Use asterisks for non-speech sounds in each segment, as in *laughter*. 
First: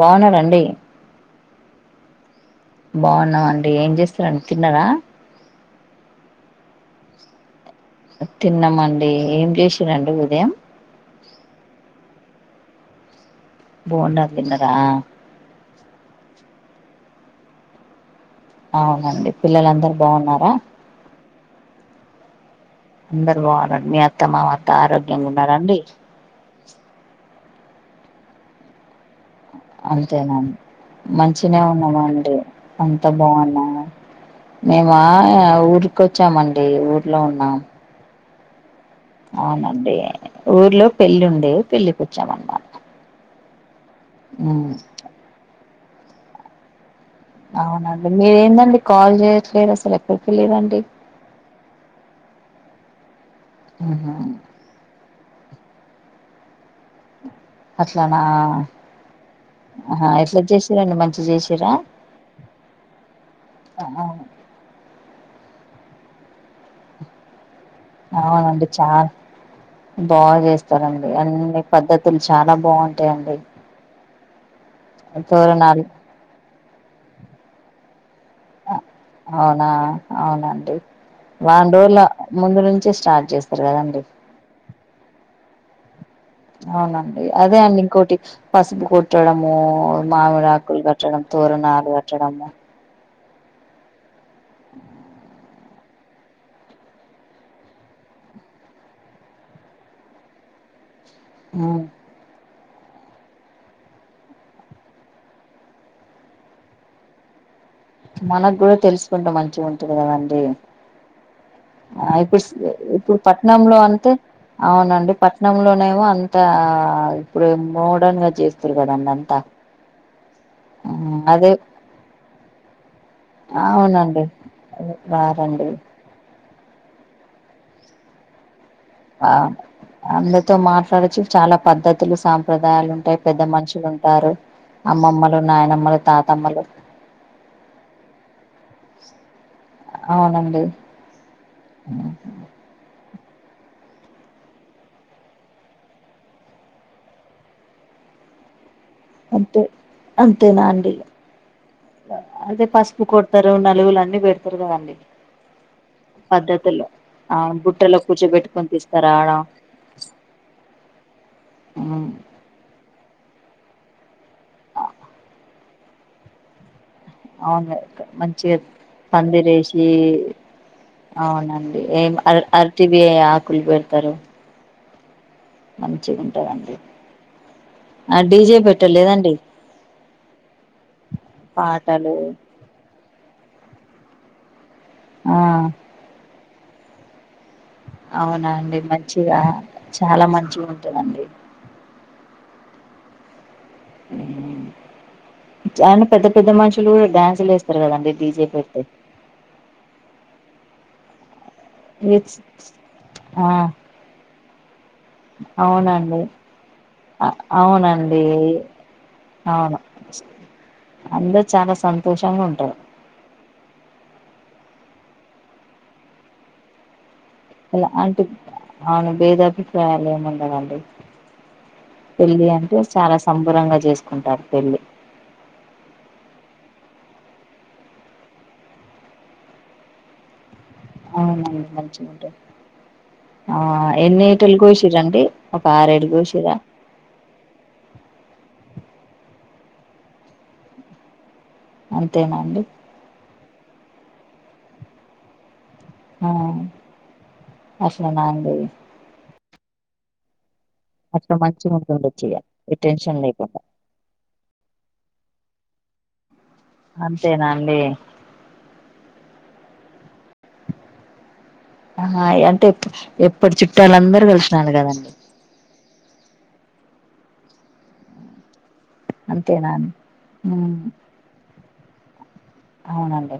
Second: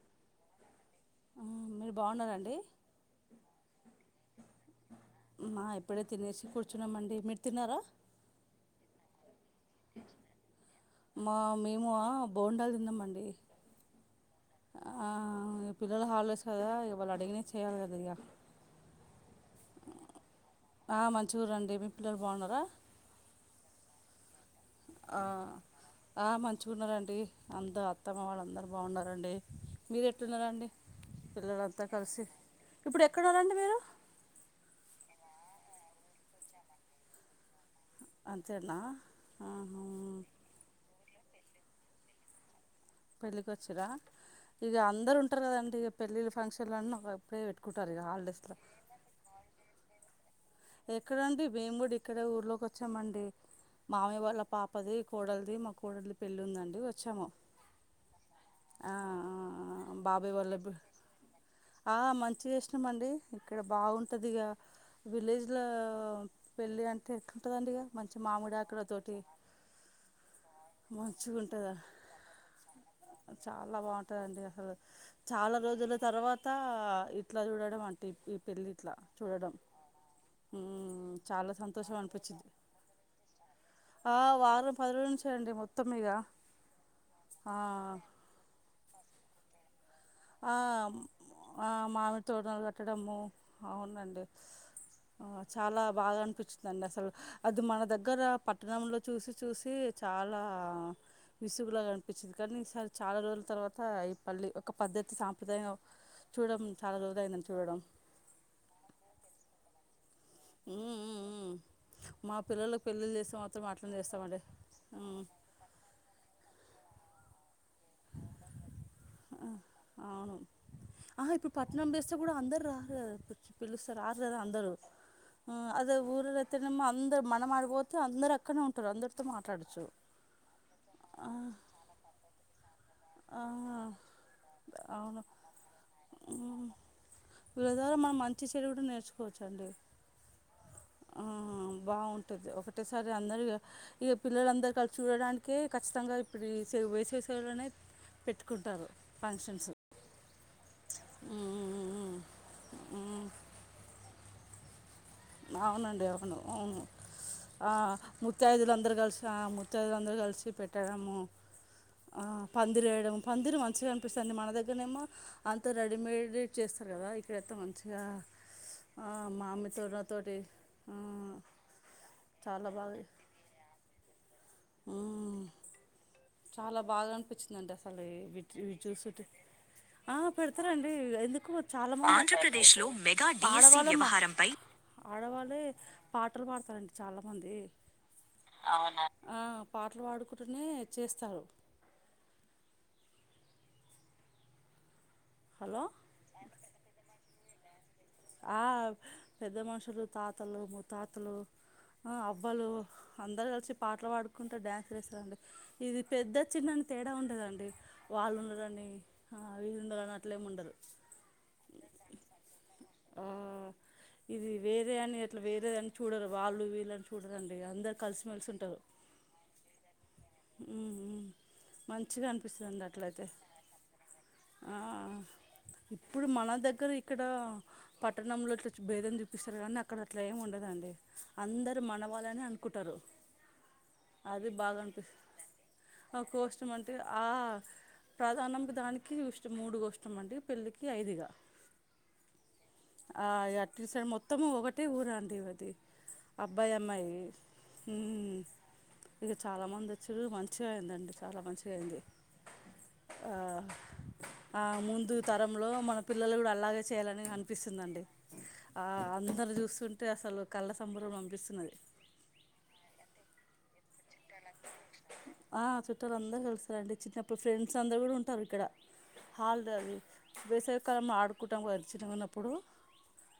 బాగున్నారండి మీరు బాగున్నారండి బాగున్నావ అండి ఏం చేస్తున్నారు తిన్నారా అమ్మ ఎప్పుడే తినేసి కూర్చున్నామండి మీరు తిన్నారా తిన్నామండి ఏం చేసిరండి ఉదయం బొండాలు తిన్నాంమండి బొండాలు తిన్నార పిల్లలు హల్ డేస్ కదా ఇవాళ అడిగిన చేయాలి కద ఇక అవునండి పిల్లలందరు బాగున్నారా చూడండి మీ పిల్లలు బాగున్నారా అందరు బాగున్నారండి మీ అత్తమామ ఆ ఆ మంచుకున్నారంటడి అంద అత్తమ్మ వాళ్ళ అందరు బాగున్నారు డి మీరు ఎట్లున్నారా అండి మంచిన ఉన్నామండి అంత బాగున్నా మేము ఆ ఊరికొ వచ్చామండి ఊర్లో ఉన్నాం అంతేనా అవునండి ఊర్లో పెళ్లిి ఉండే పెళ్లిి కూచ్చాం అన్నమాట పెళ్ళికి వచ్చరా ఉమ్, ఇక అందరుూ ఉంటారు కదండి ఇక పెళ్ళిళ్ళ ఫంక్షన్లున్న ఒక అవునండి మీర ఏందండి కాల్ చేయట్లేదు అసలు ఎక్కడికి వెళ్ళిరండి ఎక్కడండి మేము కూడా ఇక్కడ ఊర్లోకి వచ్చామండి మామ ఉహు. వాళ్ళ పాపది కోడలిది మా కోడలిది పెళ్ళి ఉందండి వచ్చాము అట్లానా ఆ ఆహా బాబాయ్ ఎట్లా వాళ్ళ చేసిరండి మంచిగా చేసిరా మంచి చేసాంమండి ఇక్కడ బాగుంటుంది ఇక విలేజ్ లో పెళ్ళి అంటే అవునండి చాన బాగా చేస్తా స్తారండి అన్ని పద్ధతులు చాలా బాగుంటాయిడి మాట అడి అలు చాలా రోజుల తర్వాత ఇట్లా చూడడం అంటే ఈ పెళ్లిి అ ఇట్లా చూడడం అవునా అవునండి వారం రోజల ముందు నుంచే స్టార్ట్ చేస్తారు కదండి పరులు చేయండి మొత్తం ఇగా అవునండి అదే అండి ఇంకోటి పసుపు కొట్టడము మామిడాాకులు కట్టడంం తోరనాాలు కట్టడంము అవునండి చాలా బాగా అనిపిించిందిండి అసలు అది మన దగ్గర పట్టణంలో చూసి చూసి చాలా ఉమ్, విసుగులాగా కనిపించింది కానీ ఈసారి చాలా రోజుల తర్వాత ఈ పల్ ఒక పద్ధతి సాంప్రదాయ చూడడం చాలా జోదైందని చూడడం మనకు కూడా తెలుసుకుంటే మంచిగా ఉంటుంది కదండి ఉమ్ ఉమ్మ్ ఆ ఇప్పుడు ఇప్పుడు పట్నంలో అంటే అవునండి పట్నంలోనేమో అంత ఆ ఇప్పుడు మోడర్న్ గా చేస్తురు కద నన్ను అంతా ఆ హా ఇప్పుడు పట్టణం పెస్తే కూడా అందరు రహా పిలుస్తారు అవునండి రదా అందరు ఆ రారండి అద ఊర అరయితే ని అందరు మనం ఆడపోతే అందర అక్కన ఉం ఆ అందరితో మాట్లాడచ్చు చాలా పద్ధతులు సాప దాయాలు ఉంటాయి పెద్ద మనుషులు ఉంటారు అమ్మమ్మలు నాయనమ్మలు తాతమ్మలు వీళ్ళ ద్వారా మన మంచి చెడు కూడా నేర్చు అవునండి ఆ బాగుంటది ఒకటే సరే అందర ఇగ పిల్లలందరి కలిసి ఉండడానికే ఖచ్చిత గా ఇప్పుడు ఈ సవ్ వేసేశాలనే పెట్టుకుంటారు అంతే ఫంక్షన్స్ అంతేనా అండి అదే పసుపు కొడతారు నలుగుల అన్ని పెడతారు కదండి ఆ అవునండి అవును అవును పద్ధతుల్లో అవును ఆ బుట్టలో కూర్చోబెట్టుకొని ముత్తయిదులందరూ కలిసి తీసుకురావడం ముత్తయిదులందరూ కలిసి పెట్టడము ఉమ్, ఆ పందిరేయడం పందిరు మంచిగా అనిపిస్తుంది మన దగ్గరనేమో అంత రెడీమిటెడ్ చేసు అవును వే క మంచిగా పందిరేసి అవునండి ఏం అరటి బి ఆకులు పెడతారు ఆ మన్ చాలా బాగా అనిపచ్చిందిండి అసలు ఆ డీజే వీటి చూసిటే పెట్టలేదండి ఆ పెడతారండి ఎందుకు చాలా మంది పాటలు ఆంధ్రప్రదేశ్ లో పడవాళ్ళమ ఆ ఆడవాళ్ళే పాటలు పాడతారండి చాలా అవునా అండి మంచిగా చాలా మంచిగా ఉంట చేస్తారు చానా పెద్ద పెద్ద మనుషులు డ్యాన్సులు చేస్తారు కదండి డీజే ఆ పెడితే హా పెద్ద మనుషులు తాతలు ముతాతలు ఆ ఇట్స్ అవ్వలు ఆ అందరు కలిసి పాటలు పాడుకుంట డ్యాన్స్ చేస్తారండి ఇది అవునండి పెద్ద చిన్నని తేడా అ ఉండదండి అవునండి వాళ్ళు ఉన్నదని ఆ అవును వీళ్లు ముందుగా అట్లే ఏం ఉండదు అందరు చానా సంతోషంగా ఉంటారు ఇది వేరే అని అట్లా వేరేదని చూడరు వాళ్ళు వీళ్ళని చు ఇలా అంటి అవును బేధాభిప్రాయాలు ఏముండదండి పెళ్లి అంటే చాలా సంబరంగా చేసుకుంటారు పెళ్లి ఇప్పుడు మన మా దగ్గర ఇక్కడ పట్టణంలో ఇట్లా భేదం చూపిస్తారు కానీ అక్కడ అట్లా ఏమి ఉండదండి అవునండి మంచి ఉంటయి ఆ ఎన్ని *unintelligible* షరండి ఆ కోసినమంటే ఆ హా ప్రధాన మనకి దానికి ఇష్టం మూడుగా కోసినామ్ అంటే పెళ్ళికి ఐదుగా అంతేనా అండి అట్ సారి మొత్తము ఒకటే ఊరండి వ అది ఆ అబ్బాయి అమ్మాయి అట్లనా అండి హ్మ్మ్ చాలా మంది వచ్చారు మంచి మంచిగాయిందండి అట్లా చాలా మంచిగా అయింది ఉంటుండొచ్చు ఇగ ఏ టెన్షన్ లేకుండా ఆహా ముందు తరంలో మన పిల్లలు కూడా అలాగే చేయాలని అంతేనా అండి అనిపిస్తుందిండి ఆ అందరు చూస్తు తే అసలు కళ్ళ సంబరం పంపిస్తున్నది ఆహా అంటే ఎప్- ఎప్పటి చుట్టాలందరూ కలిసినారు కదండి ఆ చూట్టలు అందరు కలుస్తారండి చిన్నప్పుడు ఫ్రెండ్ అందర కూడా ఉంటారు ఇక్కడ హాలద అంతేనా అండి ఉమ్ వేసవికాలంలో ఆడుకుంటాం చిన్నగా ఉన్న అప్పుడు అవునండి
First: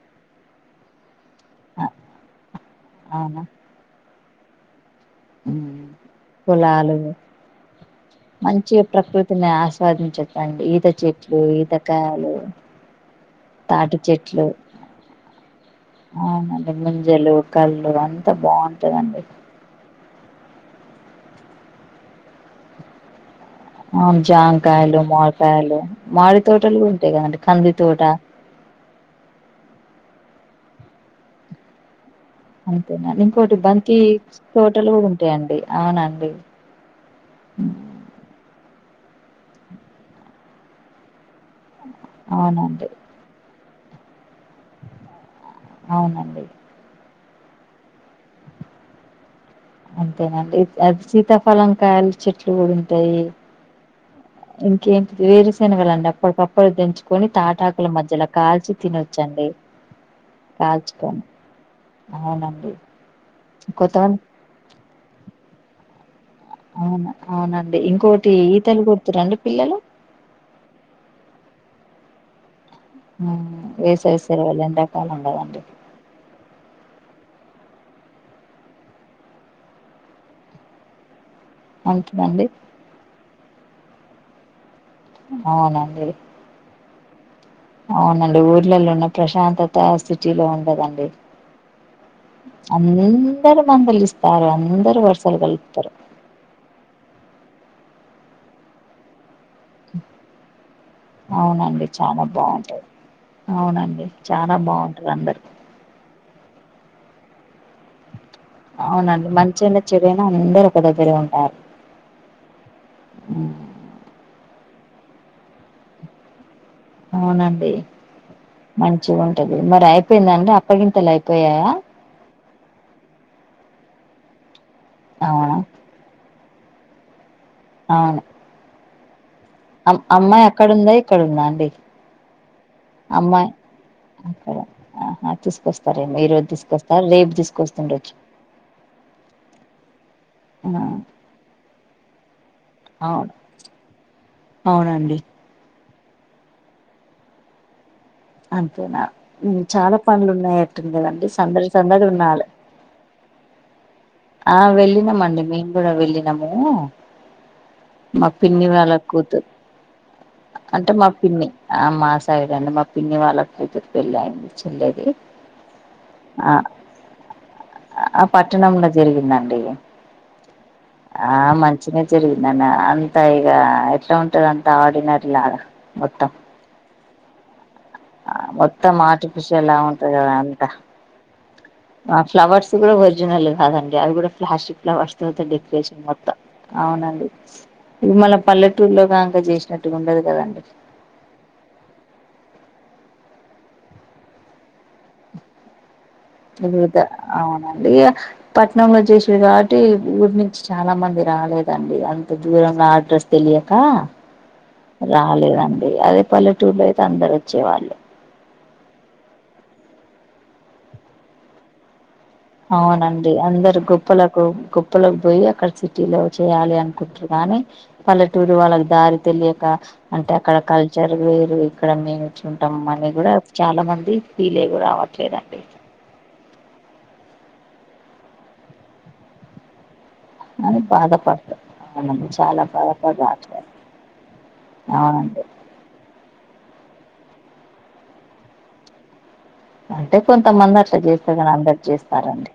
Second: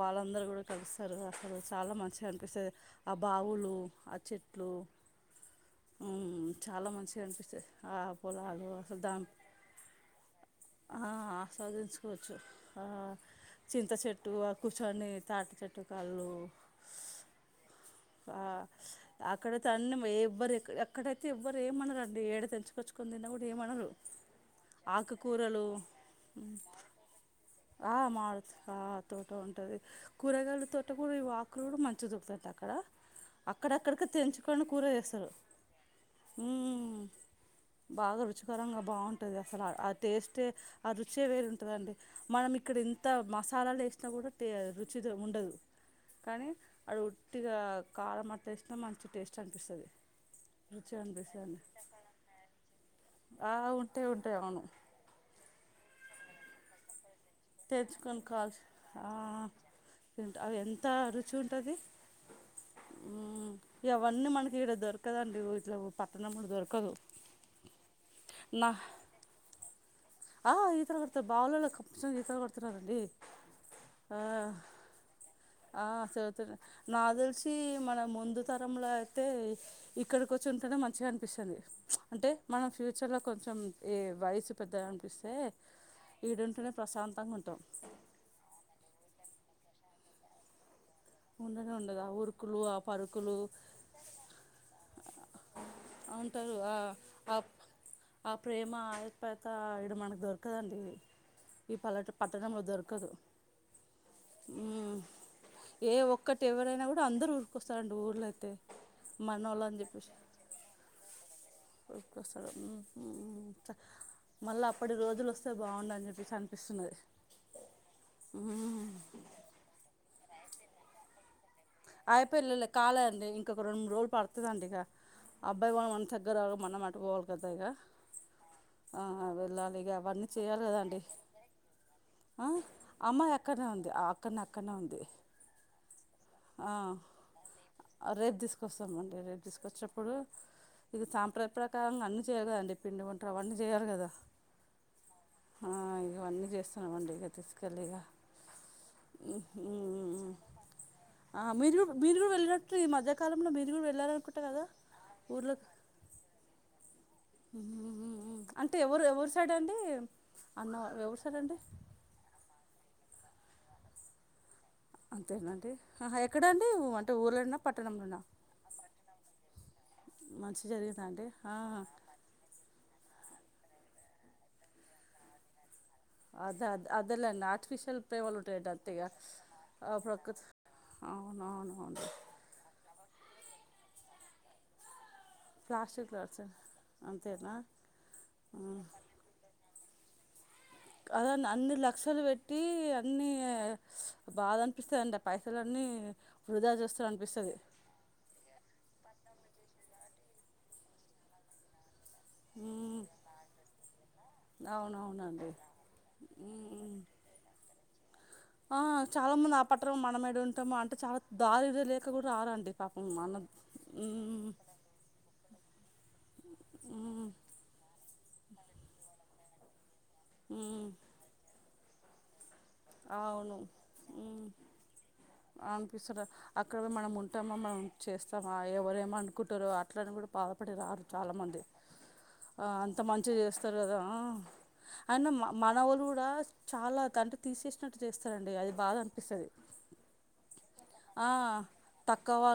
వాళ్ళందరూ కూడా కలుస్తారు అ సలా మంచిగా అనిపిస్తుంది ఆ బావులు ఆ చెట్లు హ్మ్మ్ పొలాలు మంచి ప్రకృతిని ఆస్వాదించచ్చండి ఈత ఆ చెట్టు ఆస్వాదించుకోవచ్చు ఆహ్ తాటి చెట్లు అవునండి ముంజలు కళ్ళు అంతా బాగు అక్కడైతే అన్నమ్ ఎవ్వరు ఎక్కడైతే ఎవ్వరు ఏమనరండి ఏడ తెంచుకొచ్చుకని తిన్నా కూడా ఆ జామకాయలు మాడికాయలు మాడి తోటలు కూడా ఉంటాయి కదండి కంది తోట ఆ తోట ఉంటది కూరగాయల తోట కూడా ఈ ఆక్కురా కూడా మంచిగా దొరుకుతంటయి అక్కడ అక్కడక్కడికి తెంచుకని పట్టలు కూడా ఉంటాయండి అవునండి బాగుంటంది అసలు ఆ టేస్ట్ ఏ ఆ రుచే వేరుంటదండి మనం ఇక్కడ అవునండి ఇంత మస సాలాలు చాలా వేసినా తీ కూడా రుచితో ఉండదు అవునండి కానీ వాడు ఉత్తిగా కారం అట్టేస్తేనే మంచి టేస్ట్ అంతేనండి అది సీతాఫలం కాయలు చెట్లు కూడా ఉంటయి ఇంకేంటిది వేరు సేనగలండి అప్పటికప్పుడు దంచు కొని తాటాకుల మధ్యలో కాల్చి తినోచ్చండి కాల్చుకొని అవునండి ఉమ్ కొత్త ఇవన్నీ మనకి ఇడ దొరకదండి ఊర్లో ఇట్లా పక్క అవును అవునండి ఇంకోటి ఈతలు కొడుతురండి పిల్లలు ఆ ఈతలు కొడతారు బావిలల్లో కంపొల్సరీ ఈతలు కొడుతార్ ఉమ్ వేసవి సెలవలు ఎండాకాలం కదండీ ఆ చదుతు నా తెలిసి మన ముందు తరంలో అయితే ఇక్కడికి వచ్చు మంచిగా అనిపిస్తుంది అంటే అంతేనండి మన ఫ్యూచర్ లో కొంచెం ఈ వయస్సు పెద్దగా అనిపిస్తే అవునండి ఈడుంటూనే ప్రశాంతంగా ఉంటాం అవునండి ఊర్లల్లో ఉన్న ప్రశాంతత సిటీలో ఉండదండి అందరు మందలిస్తారు అందరు వర్స ఆ వుంటారు ఆ ఆ ప్రేమ ఆప్యాయత ఇడ మనకు దొరకదండి ఈ అవునండి పల్లెటూ చాలా పట్టణంలో బాగుంటది దొరకదు అవునండి చాలా బాగుంటారు అందరు ఏ ఒక్కటి ఎవరైనా కూడా అందరు ఊరుకొస్తారండి ఊర్ళకి అవునండి మంచైనా చెడైనా అందరు ఒక దగ్గరే ఉంటారు ఉమ్, స్త మళ్ళా అప్పటి రోజులు వస్తే బాగుండూ అని చెప్పేసి అ అవునండి మంచిగా ఉంటది మరి అయిపోయిందా అండి అప్పగింతలు అయిపోయాయా పెళ్ళిలో కాలే అండి ఇంక రెండు మూడు రోజులు పడుతద అంట ఇక అవునా అబ్బాయి వాళ్ళు మన తగ్గర రారు మనం అటుపోవాల గదే గా అం అమ్మాయి అక్కడ ఉందా ఇక్కడ ఉందా అండి ఆ అమ్మాయి అక్కడనే ఉంది ఆ అక్కన్నే అక్కన్నే ఉంది సరే ఈరోజు తీసుకొస్తార రేపు తీసుకొస్తరా రేపు తీసుకొస్తామండి రేపు తీసుకొచ్చినప్పుడు ఇది సాంప్రదాయ ప్రకారంగా అన్ని చేస్తాను పిండి వంటలు అవును అవన్నీ చేయాలి కదా అవునండి ఆహ్ ఇవన్నీ చేస్తున్నామండి ఇక తీసుకెళ్ళి ఇక అంతేనా ఉమ్ చాలా పనులు ఉన్నాయట్టుందే కదండి సందడి సందడి ఉన్నాలే ఈ కాలంలో మెరుగులు పెడతా ఆ వెళ్ళినామండి మేము కూడా వెళ్ళినమూ ఉమ్ అంటే ఎవరు ఎవరు కూతురు సైడ్ అండి అంటే మా పిన్ని ఆ మా సైడ్ అండి మా పిన్ని వాళ్ళ కూతురు పెళ్ళి అయింది చెల్లెది అంతేనా అండి ఆహా ఎక్కడ ఆ అండి అంటే ఊర్లోనా పట్టణంలోనా ఆ పట్టణంలో ఆ మంచిగా జరిగిందన్నా అంత ఇగ ఎట్లా ఉంటాడంట అంతా ఆర్డినరీ లాగా మొత్తం అదేలండి ఆర్డి మొత్తం ఆర్టిఫిసియల్ లా ఉంటాది కదా అంతా ఆ ఫ్లవర్స్ కూడా ఒరిజినల్ కాదండి అవి కూడా ప్లాస్టిక్ ఫ్లవర్స్ యే తర్వాత డెకరేషన్ మొత్తం అవునండి ఇది మళ పల్లెటూరులో కాక చేసినట్ ఇంటి ముందర కదండి అదన్న అన్ని లక్షలు పెట్టి అన్నీ బాధ అనిపిస్తాయిండి పైసలు అన్నీ వివిధ అవునండి పట్నంలో చేసిరు కా బట్టి ఊరి నుంచి చాలా మంది రాలేదండి అంత దూరంలో అడ్రస్ తెలియక రాలేదండి అదే పల్లెటూరులో అయితే అందరు వచ్చే వాళ్ళు ఆ చాలా మంది ఆ పఠనం మనం ఏడు ఉంటాము అంటే చాలా దారిదే తేలేదు అవునండి అందరు గొప్పలకు గోప్పలకు పోయి అక్కడ సిటీలో చేయాలి అనుకుంటురు గాని అని పల్లెటూరు వాళ్ళకి దారి తెలియక అంటే అక్కడ కల్చర్ వేరు ఇక్కడ మేయి ఉంటాం అని కూడా చాలా మంది ఫీల్ అయ్యి కూడా రావట్లేదండి అక్కడ మనం ఉంటామా మనం చేస్తామా ఎవరేమో అనుకుంటారో అ అట్లని కూడా బాధపడి అని రారు చాలా మంది బాధపడతారు అవునండి చాలా అంత బాధపడి మంచిగా రావట్లేదు చేస్తారు కదా అయిన అవునండి మన మనవోళ్ళు కూడా చాలా తట్టి తీసేసినట్టు చేస్తారండి అది బాధ అనిపిస్తది అంటే కొంతమంది అట్లా చేస్తేర్ కాని అందరు చేస్తారండి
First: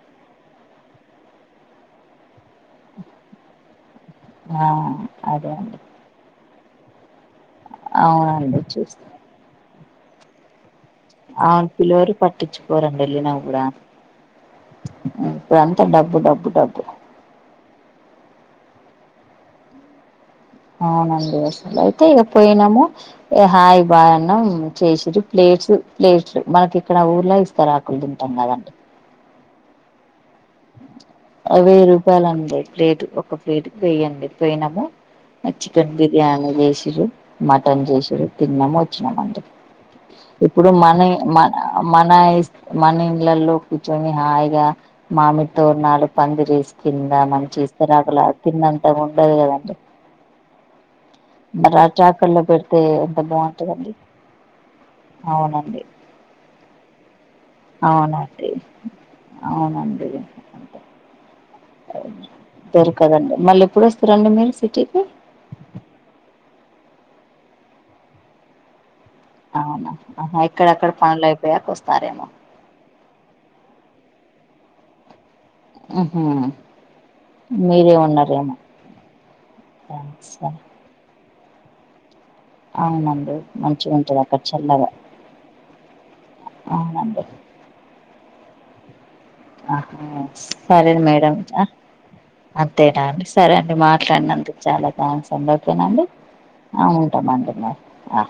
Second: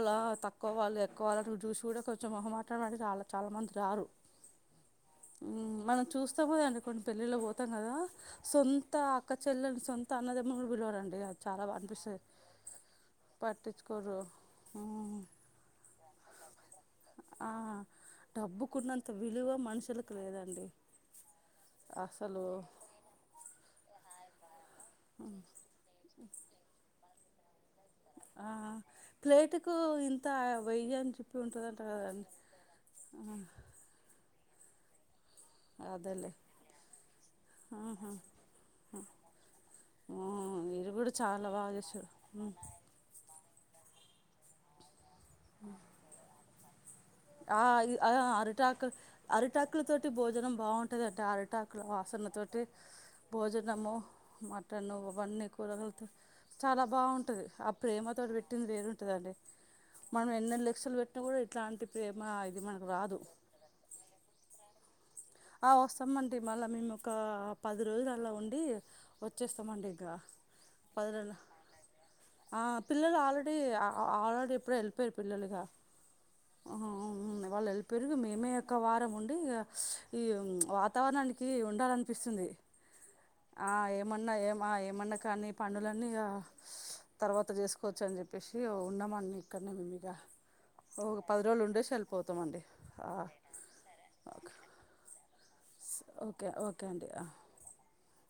ఎక్కవాలు ఎక్కువాలని చూసి కూడా కొంచెం మొహమాటపడి చాలా చాలా మంది రారు ఆ అదే అండి సొంతమోలు అనుకోని పెళ్ళిలకు పోతాం కదా అవునండి సొంత చూస్తా అక్క చెల్లలు సొంత అన్నదమ్ములు కూడా రారు అవును పిలవరు పట్టించు కోరు వెళ్ళిన కూడా ఇప్పుడు అంతా డబ్బు డబ్బు డబ్బు ఆ డబ్బుకున్నంత విలువ మనుషులకి అవునండి అట్లా అయితే ఇక పోయినాము హాయి్ బాయ్ అన్నం చేసిరి ప్లేట్స్ ప్లేట్స్ మనకి ఇక్కడ ఊర్లా ఇస్తారాకులు తింటాం కదండి వెయ్యి రూపాయలు అండి ప్లేట్ ఒక ప్లేట్ వెయ్యండి పోయినాము ఆ చికెన్ బిర్యానీ చేసిర్రు మటన్ చేసిర్రు తిన్నాము వచ్చినాము అండి ఇప్పుడు మన మ మన ఐస్ మన ఇళ్లలో కూర్చొని హాయిగా మామిడి తోరణాలు పందిరి ఏసీ కింద ఇస్తరాకుల తిన్నంత ఉంటది కదండీ ఉంటది అండి అరిటాకులు వాసన తోటి పెడితే ఎంత భోజనము బాగుంటదండి మటను అవన్నీ అవునండి కూరలు చాలా బాగుంటది ఆ ప్రేమతోోటి అవునండి పెట్టింది వేరుంటుందండి అవునండి మనం ఎన్నన్నీ లక్షలు పెట్టినా కూడి దొరకదండి మళ్ళీ ఎప్పుడు వస్తారండి మీరు సిటీకి ఆ వస్తామండి మళ్ళీ మేము ఒక పది రోజుల అలా ఉండి అవునా ఆహా ఇక్కడక్కడ పనులు అయిపోయాక వస్తారు ఆ పిల్లలు ఆల్రెడీ ఆ ఆల్రెడీ ఎప్పుడో వెళ్ళిపోయారు పిల్లలుగా ఉహు ఆ వాళ్ళు మీరే వెళ్లిపోయారు మేమే ఉన్నారేమో ఒక వారం ఉండి ఇగా సరే వాతావరణానికి ఉండాలనిపిస్తుంది అవునండి ఆ మంచిగా ఉంటది ఏమన్నా అక్కడ ఏ చల్లగా ఏమన్నా కానీ పనులన్నీ ఇగ అవునండి తర్వాత చేసుకోవచ్చు అని చెప్పి ప్పేశి ఉన్నాం ఆన్ ఆహా సరే మేడం ఇంకా అంతేనా అండి సరే అండి మాట్లాడినా అందుకు చాల థాంక్స్ అండి ఓకేనండి ఆ ఉంటామండి మరి ఆ